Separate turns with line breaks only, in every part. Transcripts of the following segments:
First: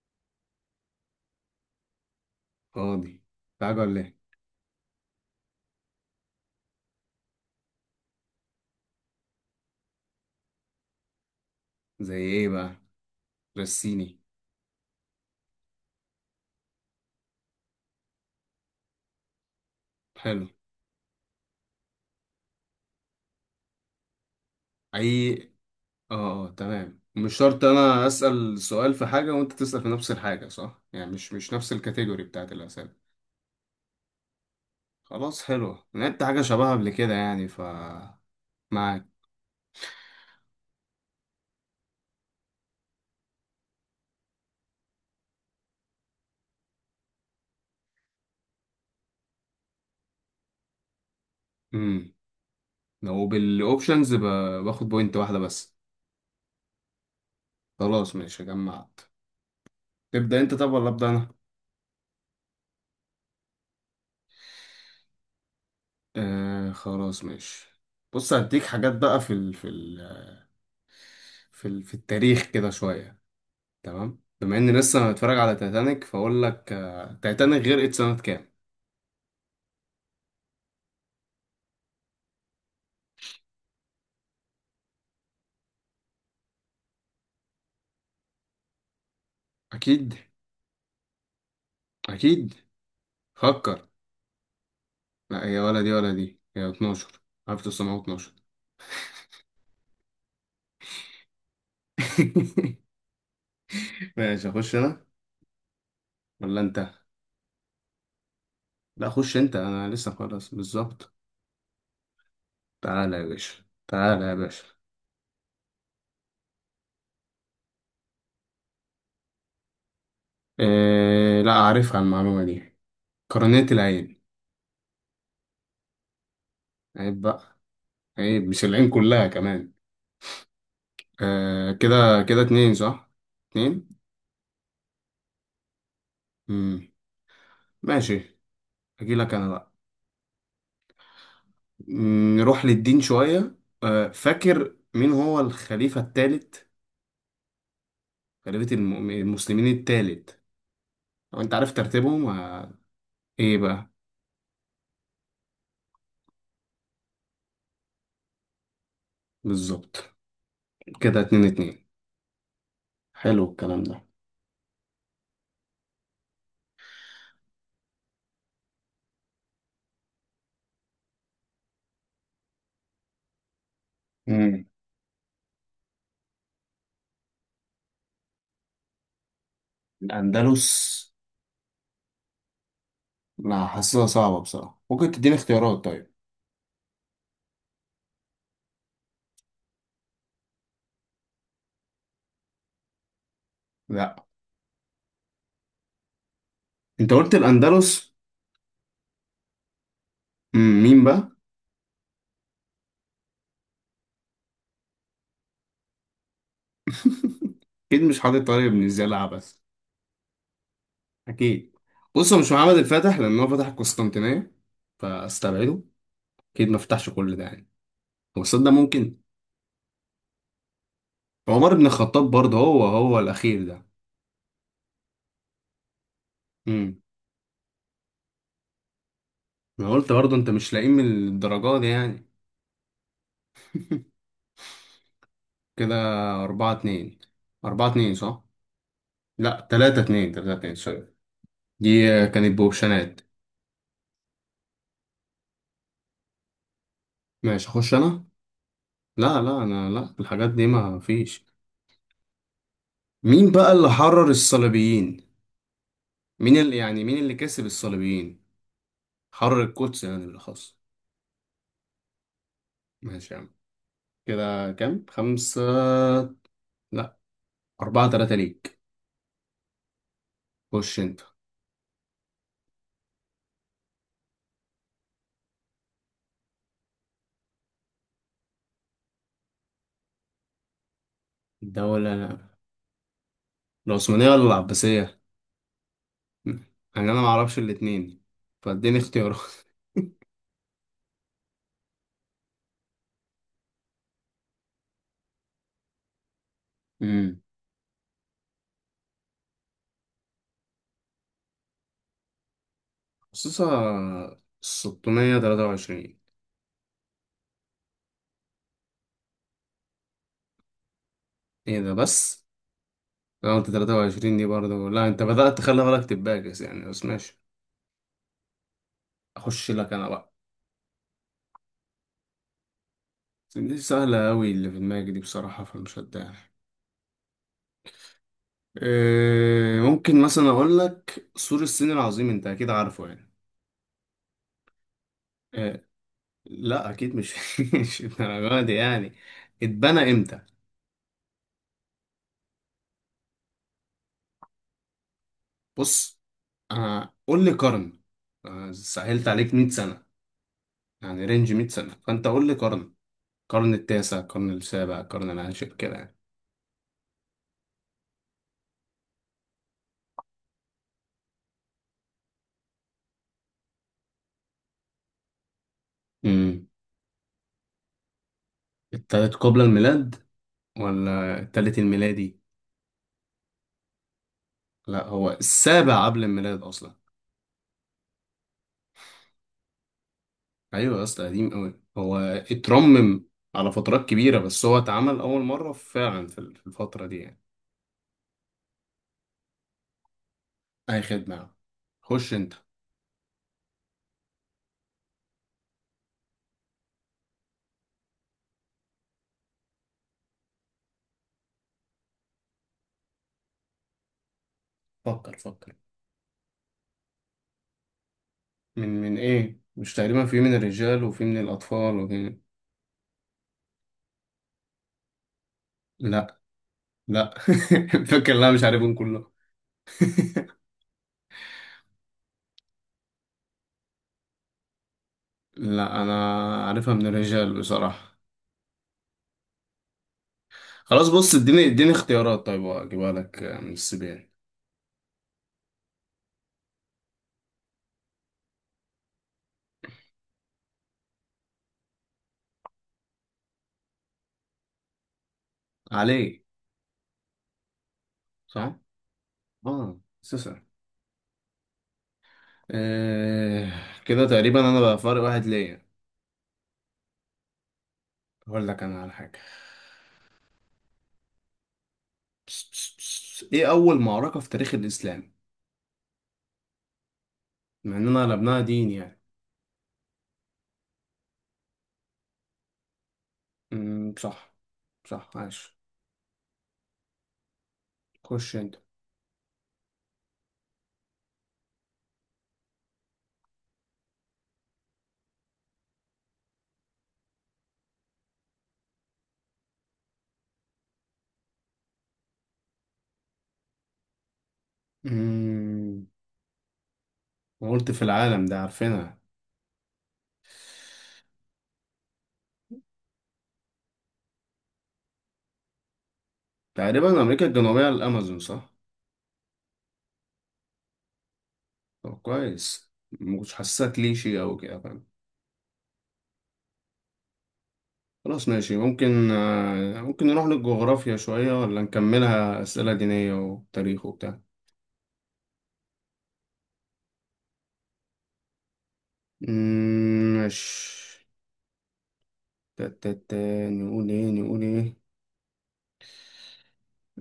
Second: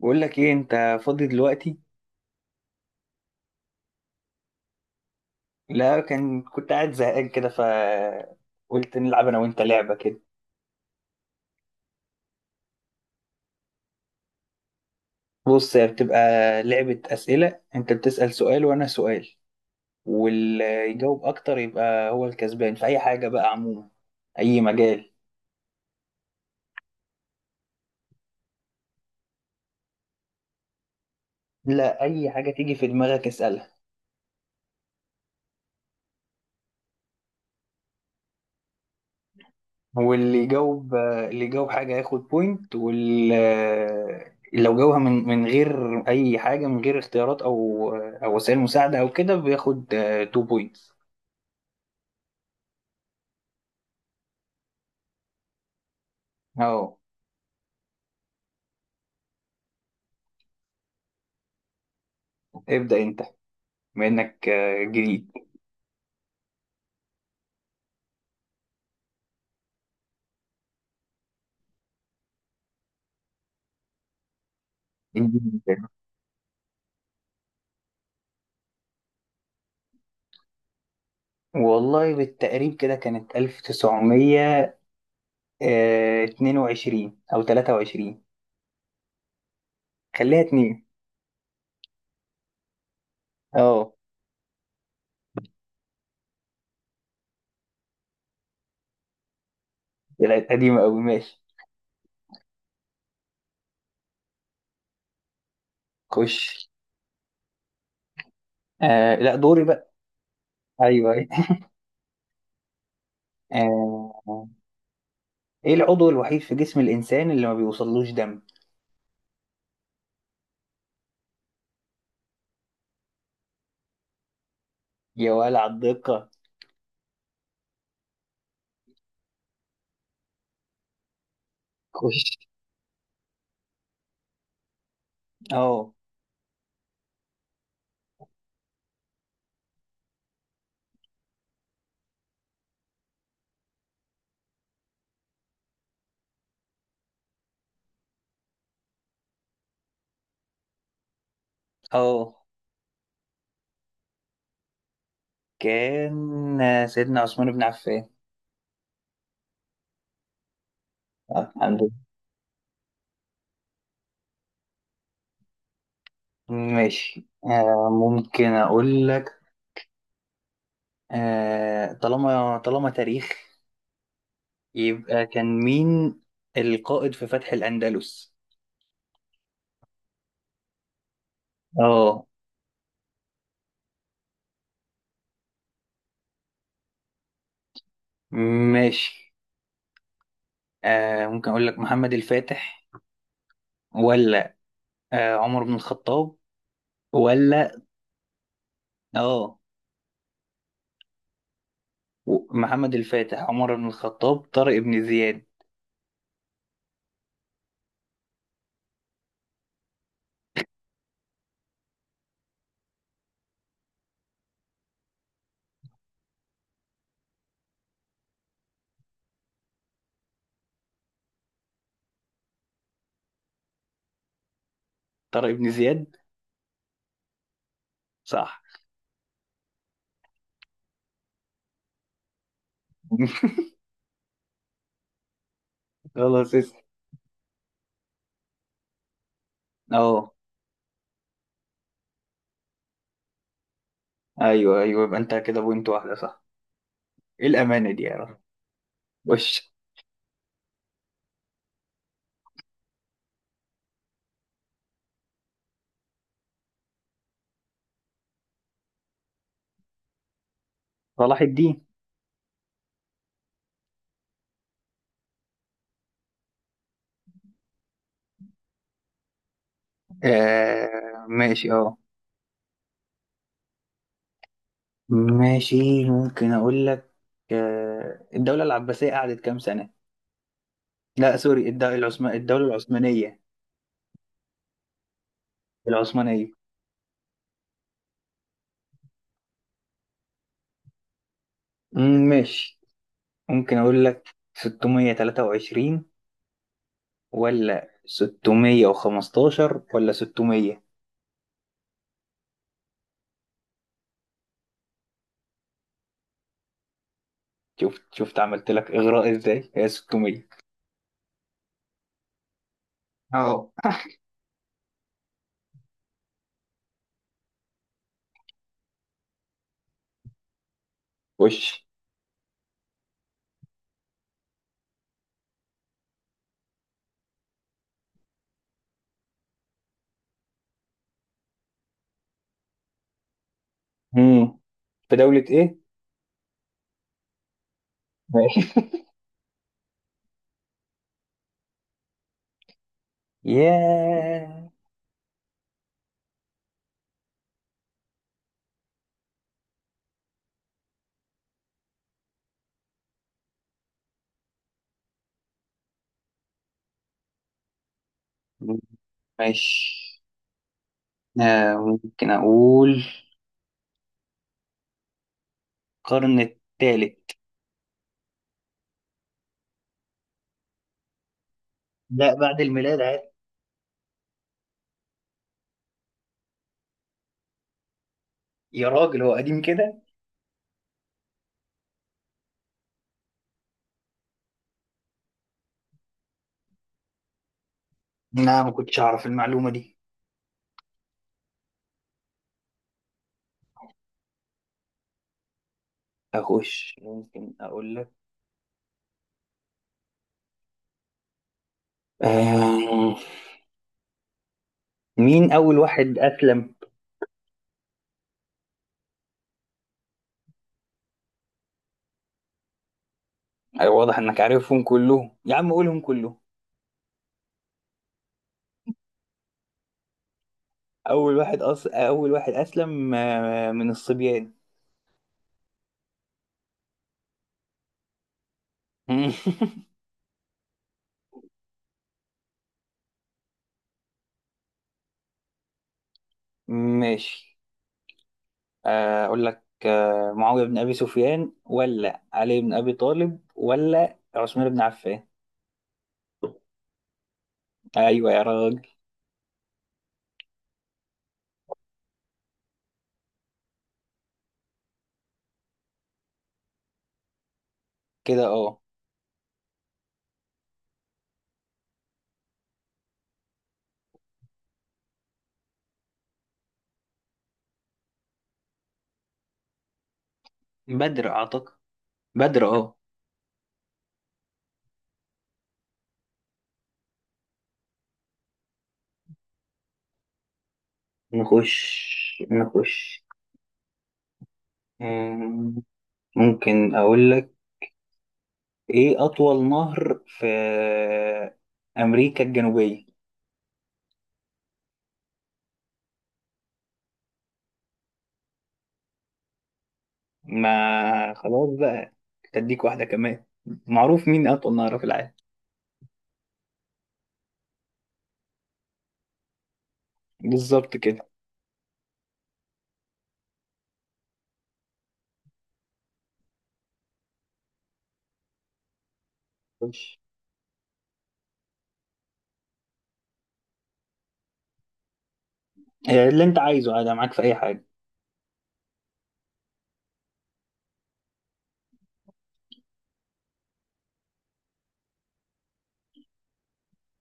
بقول لك ايه؟ انت فاضي دلوقتي؟
فاضي. تعالى ولا ايه؟
لا، كان كنت قاعد زهقان كده، ف قلت نلعب انا وانت لعبه كده.
زي ايه بقى؟ رسيني.
بص، هي بتبقى لعبه اسئله. انت بتسال سؤال وانا سؤال،
حلو.
واللي يجاوب اكتر يبقى هو الكسبان في اي حاجه بقى عموما اي
اي،
مجال
اه، اه، تمام. مش شرط انا اسأل سؤال في حاجة وانت تسأل في نفس الحاجة، صح؟ يعني مش نفس
لا
الكاتيجوري
اي حاجه
بتاعت
تيجي في
الأسئلة.
دماغك اسالها
خلاص، حلو، لعبت حاجة شبهها قبل كده يعني ف معاك.
واللي يجاوب حاجه ياخد بوينت، واللي لو جاوبها من غير اي حاجه، من غير اختيارات او وسائل مساعده او كده بياخد 2 بوينت.
امم لو بالاوبشنز باخد بوينت واحدة بس.
اهو.
خلاص، ماشي، جمعت. تبدأ انت طب ولا ابدأ انا؟
ابدأ انت، بما انك جديد.
آه، خلاص، ماشي. بص هديك حاجات بقى في التاريخ كده شوية. تمام، بما اني لسه متفرج
اديني
على
مثال.
تايتانيك فاقول لك، تايتانيك غرقت سنة كام؟
والله بالتقريب كده كانت 1922 او 23.
اكيد.
خليها اتنين.
اكيد. فكر.
اه.
لا هي ولا دي ولا دي، هي 12، 1912.
طلعت قديمة قوي، ماشي.
ماشي، اخش انا
خش.
ولا انت؟ لا،
لا،
خش انت،
دوري
انا
بقى.
لسه خلاص بالظبط.
ايوه.
تعالى يا باشا، تعالى يا
آه
باشا.
ايه العضو الوحيد في جسم الانسان اللي ما بيوصلوش دم؟
إيه، لا اعرفها المعلومة دي. قرنية العين.
يا ولع الدقة.
عيب بقى. عيب، مش العين كلها كمان. آه، كده.
خش.
كده اتنين، صح؟ اتنين.
اه،
مم. ماشي. اجيلك انا بقى. نروح للدين شوية. فاكر مين هو الخليفة الثالث؟ خليفة المسلمين الثالث. لو انت عارف ترتيبهم.
اه.
ايه بقى؟
كان سيدنا عثمان بن عفان.
بالظبط. كده اتنين
الحمد
اتنين.
لله.
حلو الكلام ده.
ماشي. ممكن اقول لك، طالما تاريخ،
مم.
يبقى كان مين القائد في فتح الأندلس؟
الأندلس.
اه.
لا، حاسسها صعبة بصراحة، ممكن تديني اختيارات طيب؟
ماشي. ممكن أقول لك محمد الفاتح،
لا،
ولا عمر بن الخطاب،
انت قلت
ولا
الأندلس.
اه
مم، مين بقى؟
محمد الفاتح، عمر بن الخطاب، طارق بن زياد.
اكيد مش حاطط طارق بن زياد عبس. اكيد. بص، هو مش محمد الفاتح لأن هو فتح القسطنطينية، فاستبعده. اكيد ما فتحش كل ده يعني. هو صدق، ممكن. عمر بن الخطاب برضه هو الأخير ده.
طارق بن زياد.
امم.
صح.
أنا قلت برضه أنت مش لاقيه من الدرجة دي يعني. كده
خلاص،
أربعة
اسأل.
اتنين، أربعة اتنين، صح؟ لا، تلاتة اتنين،
اه.
تلاتة اتنين، سوري. دي كانت بوبشنات.
ايوه، ايوه، يبقى انت كده بوينت واحدة، صح؟ ايه
ماشي،
الأمانة
أخش
دي يا
أنا؟
رب!
لا، لا،
وش.
أنا لا، الحاجات دي ما فيش. مين بقى اللي حرر الصليبيين؟ مين اللي يعني، مين اللي كسب الصليبيين؟ حرر القدس يعني بالأخص.
صلاح الدين.
ماشي يا عم. كده كام؟ خمسة؟ لا، أربعة تلاتة ليك. خش أنت.
ماشي. اه. ماشي، ممكن أقول لك، الدولة العباسية قعدت كام سنة؟ لا سوري،
الدولة
الدولة العثمانية.
العثمانية ولا العباسية؟
العثمانية.
يعني انا ما اعرفش الاتنين، فاديني اختيارات.
ماشي. ممكن أقول لك 623،
امم
ولا 615، ولا 600.
خصوصا 623.
شفت عملت لك إغراء إزاي؟ هي 600.
ايه ده بس؟ انا
اهو.
قلت 23 دي برضه، لا انت بدأت تخلي بالك تباكس يعني، بس ماشي. اخش لك انا بقى.
وش.
دي سهلة قوي اللي في دماغي دي بصراحة، فمش هتضايق. إيه، ممكن مثلا اقول لك سور الصين العظيم، انت اكيد عارفه يعني.
مم. في دولة إيه؟
إيه، لا اكيد مش. مش الدرجة دي
ماشي.
يعني. اتبنى امتى؟
ياه.
بص، قول لي قرن. سهلت عليك 100 سنة، يعني رينج 100 سنة، فأنت قول لي قرن. قرن التاسع، قرن السابع، قرن العاشر كده يعني.
ماشي، آه، ممكن أقول القرن
امم
الثالث.
التالت قبل الميلاد ولا التالت
لا،
الميلادي؟
بعد الميلاد عادي.
لا، هو السابع قبل الميلاد أصلا.
يا راجل، هو قديم كده.
أيوة يا اسطى، قديم أوي هو. اترمم على فترات كبيرة، بس هو اتعمل أول مرة فعلا في الفترة دي يعني.
لا، ما كنتش اعرف المعلومة دي.
أي خدمة يا عم. خش أنت.
اخش. ممكن اقول لك آه...
فكر،
مين
فكر.
اول واحد اسلم؟
من إيه، مش تقريبا في من الرجال وفي من الأطفال وفي...
أيوة، واضح انك عارفهم كلهم، يا عم قولهم كلهم.
لا، لا. فاكر، لا مش عارفهم كله.
اول واحد اسلم من الصبيان.
لا، انا عارفها من الرجال بصراحة. خلاص، بص، اديني اختيارات طيب، اجيبها لك من السبيان.
ماشي، اقول لك معاوية بن ابي سفيان، ولا علي بن ابي طالب، ولا عثمان بن عفان.
علي.
ايوه يا
صح.
راجل.
اه، سوسة. آه كده تقريبا انا بقى فارق واحد ليا.
كده،
هقول
اه.
لك انا على حاجة. بس، بس، بس. ايه اول معركة في تاريخ الاسلام؟ مع اننا قلبناها دين يعني.
بدر اعتقد. بدر، اه.
صح، صح، عاش. خش انت.
نخش نخش. آم، ممكن أقول لك، إيه أطول نهر في أمريكا الجنوبية؟
امم قلت في العالم ده عارفينها.
ما خلاص بقى، أديك واحدة كمان. معروف مين أطول نهر في العالم.
تقريبا امريكا الجنوبيه على الامازون، صح؟
بالظبط كده.
طب كويس، ما كنتش حاسسها كليشي او كده، فاهم. خلاص ماشي،
خش.
ممكن نروح للجغرافيا شويه ولا نكملها اسئله دينيه وتاريخ وبتاع.
اللي أنت عايزه عادي، أنا معاك في أي حاجة.
أمم، ماشي. تا- تا- تا، نقول ايه، نقول ايه؟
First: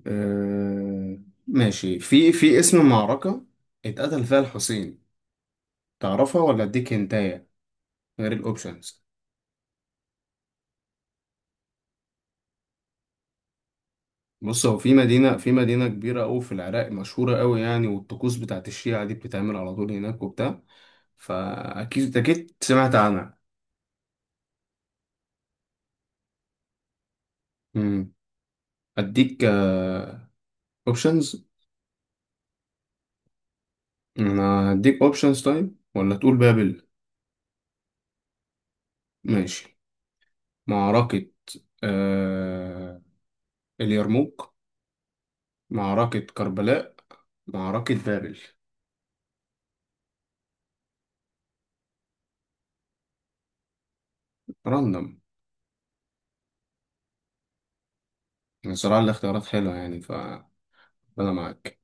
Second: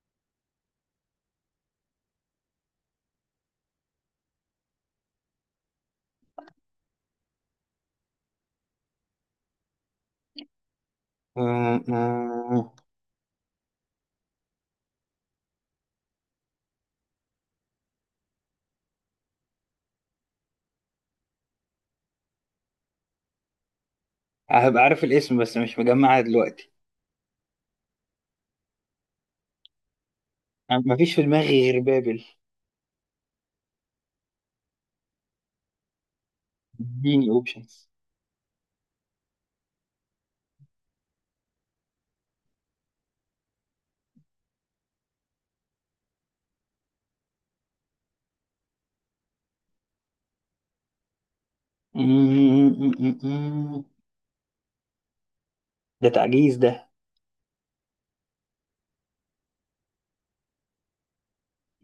آه، ماشي، في اسم معركه اتقتل فيها الحسين، تعرفها ولا اديك هنتايه غير الاوبشنز؟
آم، آم،
بص، هو في مدينة كبيرة أوي في العراق، مشهورة أوي يعني، والطقوس بتاعت الشيعة دي بتتعمل على طول هناك وبتاع. فأكيد، أكيد سمعت عنها.
هبقى عارف الاسم بس مش مجمعها دلوقتي.
مم. أديك
مفيش في
أوبشنز
دماغي غير بابل.
أنا أديك أوبشنز طيب، ولا تقول بابل؟
اديني أوبشنز.
ماشي. معركة آه... اليرموك، معركة كربلاء، معركة بابل، راندوم.
ده تعجيز ده.
صراحة الاختيارات حلوة يعني، فأنا معاك.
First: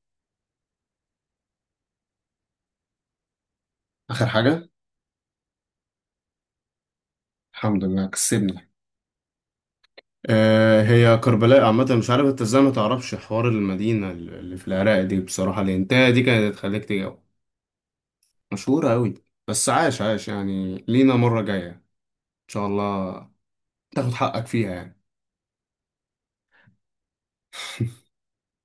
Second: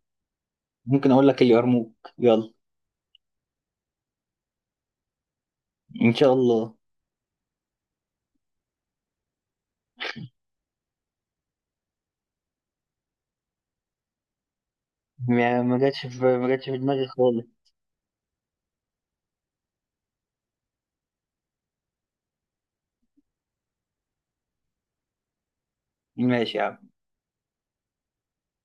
ممكن أقول لك اليرموك، يلا.
آخر حاجة.
ان شاء الله.
الحمد لله، كسبني. هي كربلاء عامة، مش عارف انت ازاي ما تعرفش، حوار المدينة اللي في العراق دي بصراحة،
ما جاتش
الانتهاء دي
في ما
كانت
جاتش في
هتخليك
دماغي
تجاوب.
خالص.
مشهورة أوي. بس عاش، عاش يعني، لينا مرة جاية إن شاء الله تاخد حقك فيها يعني.
ماشي يا عم.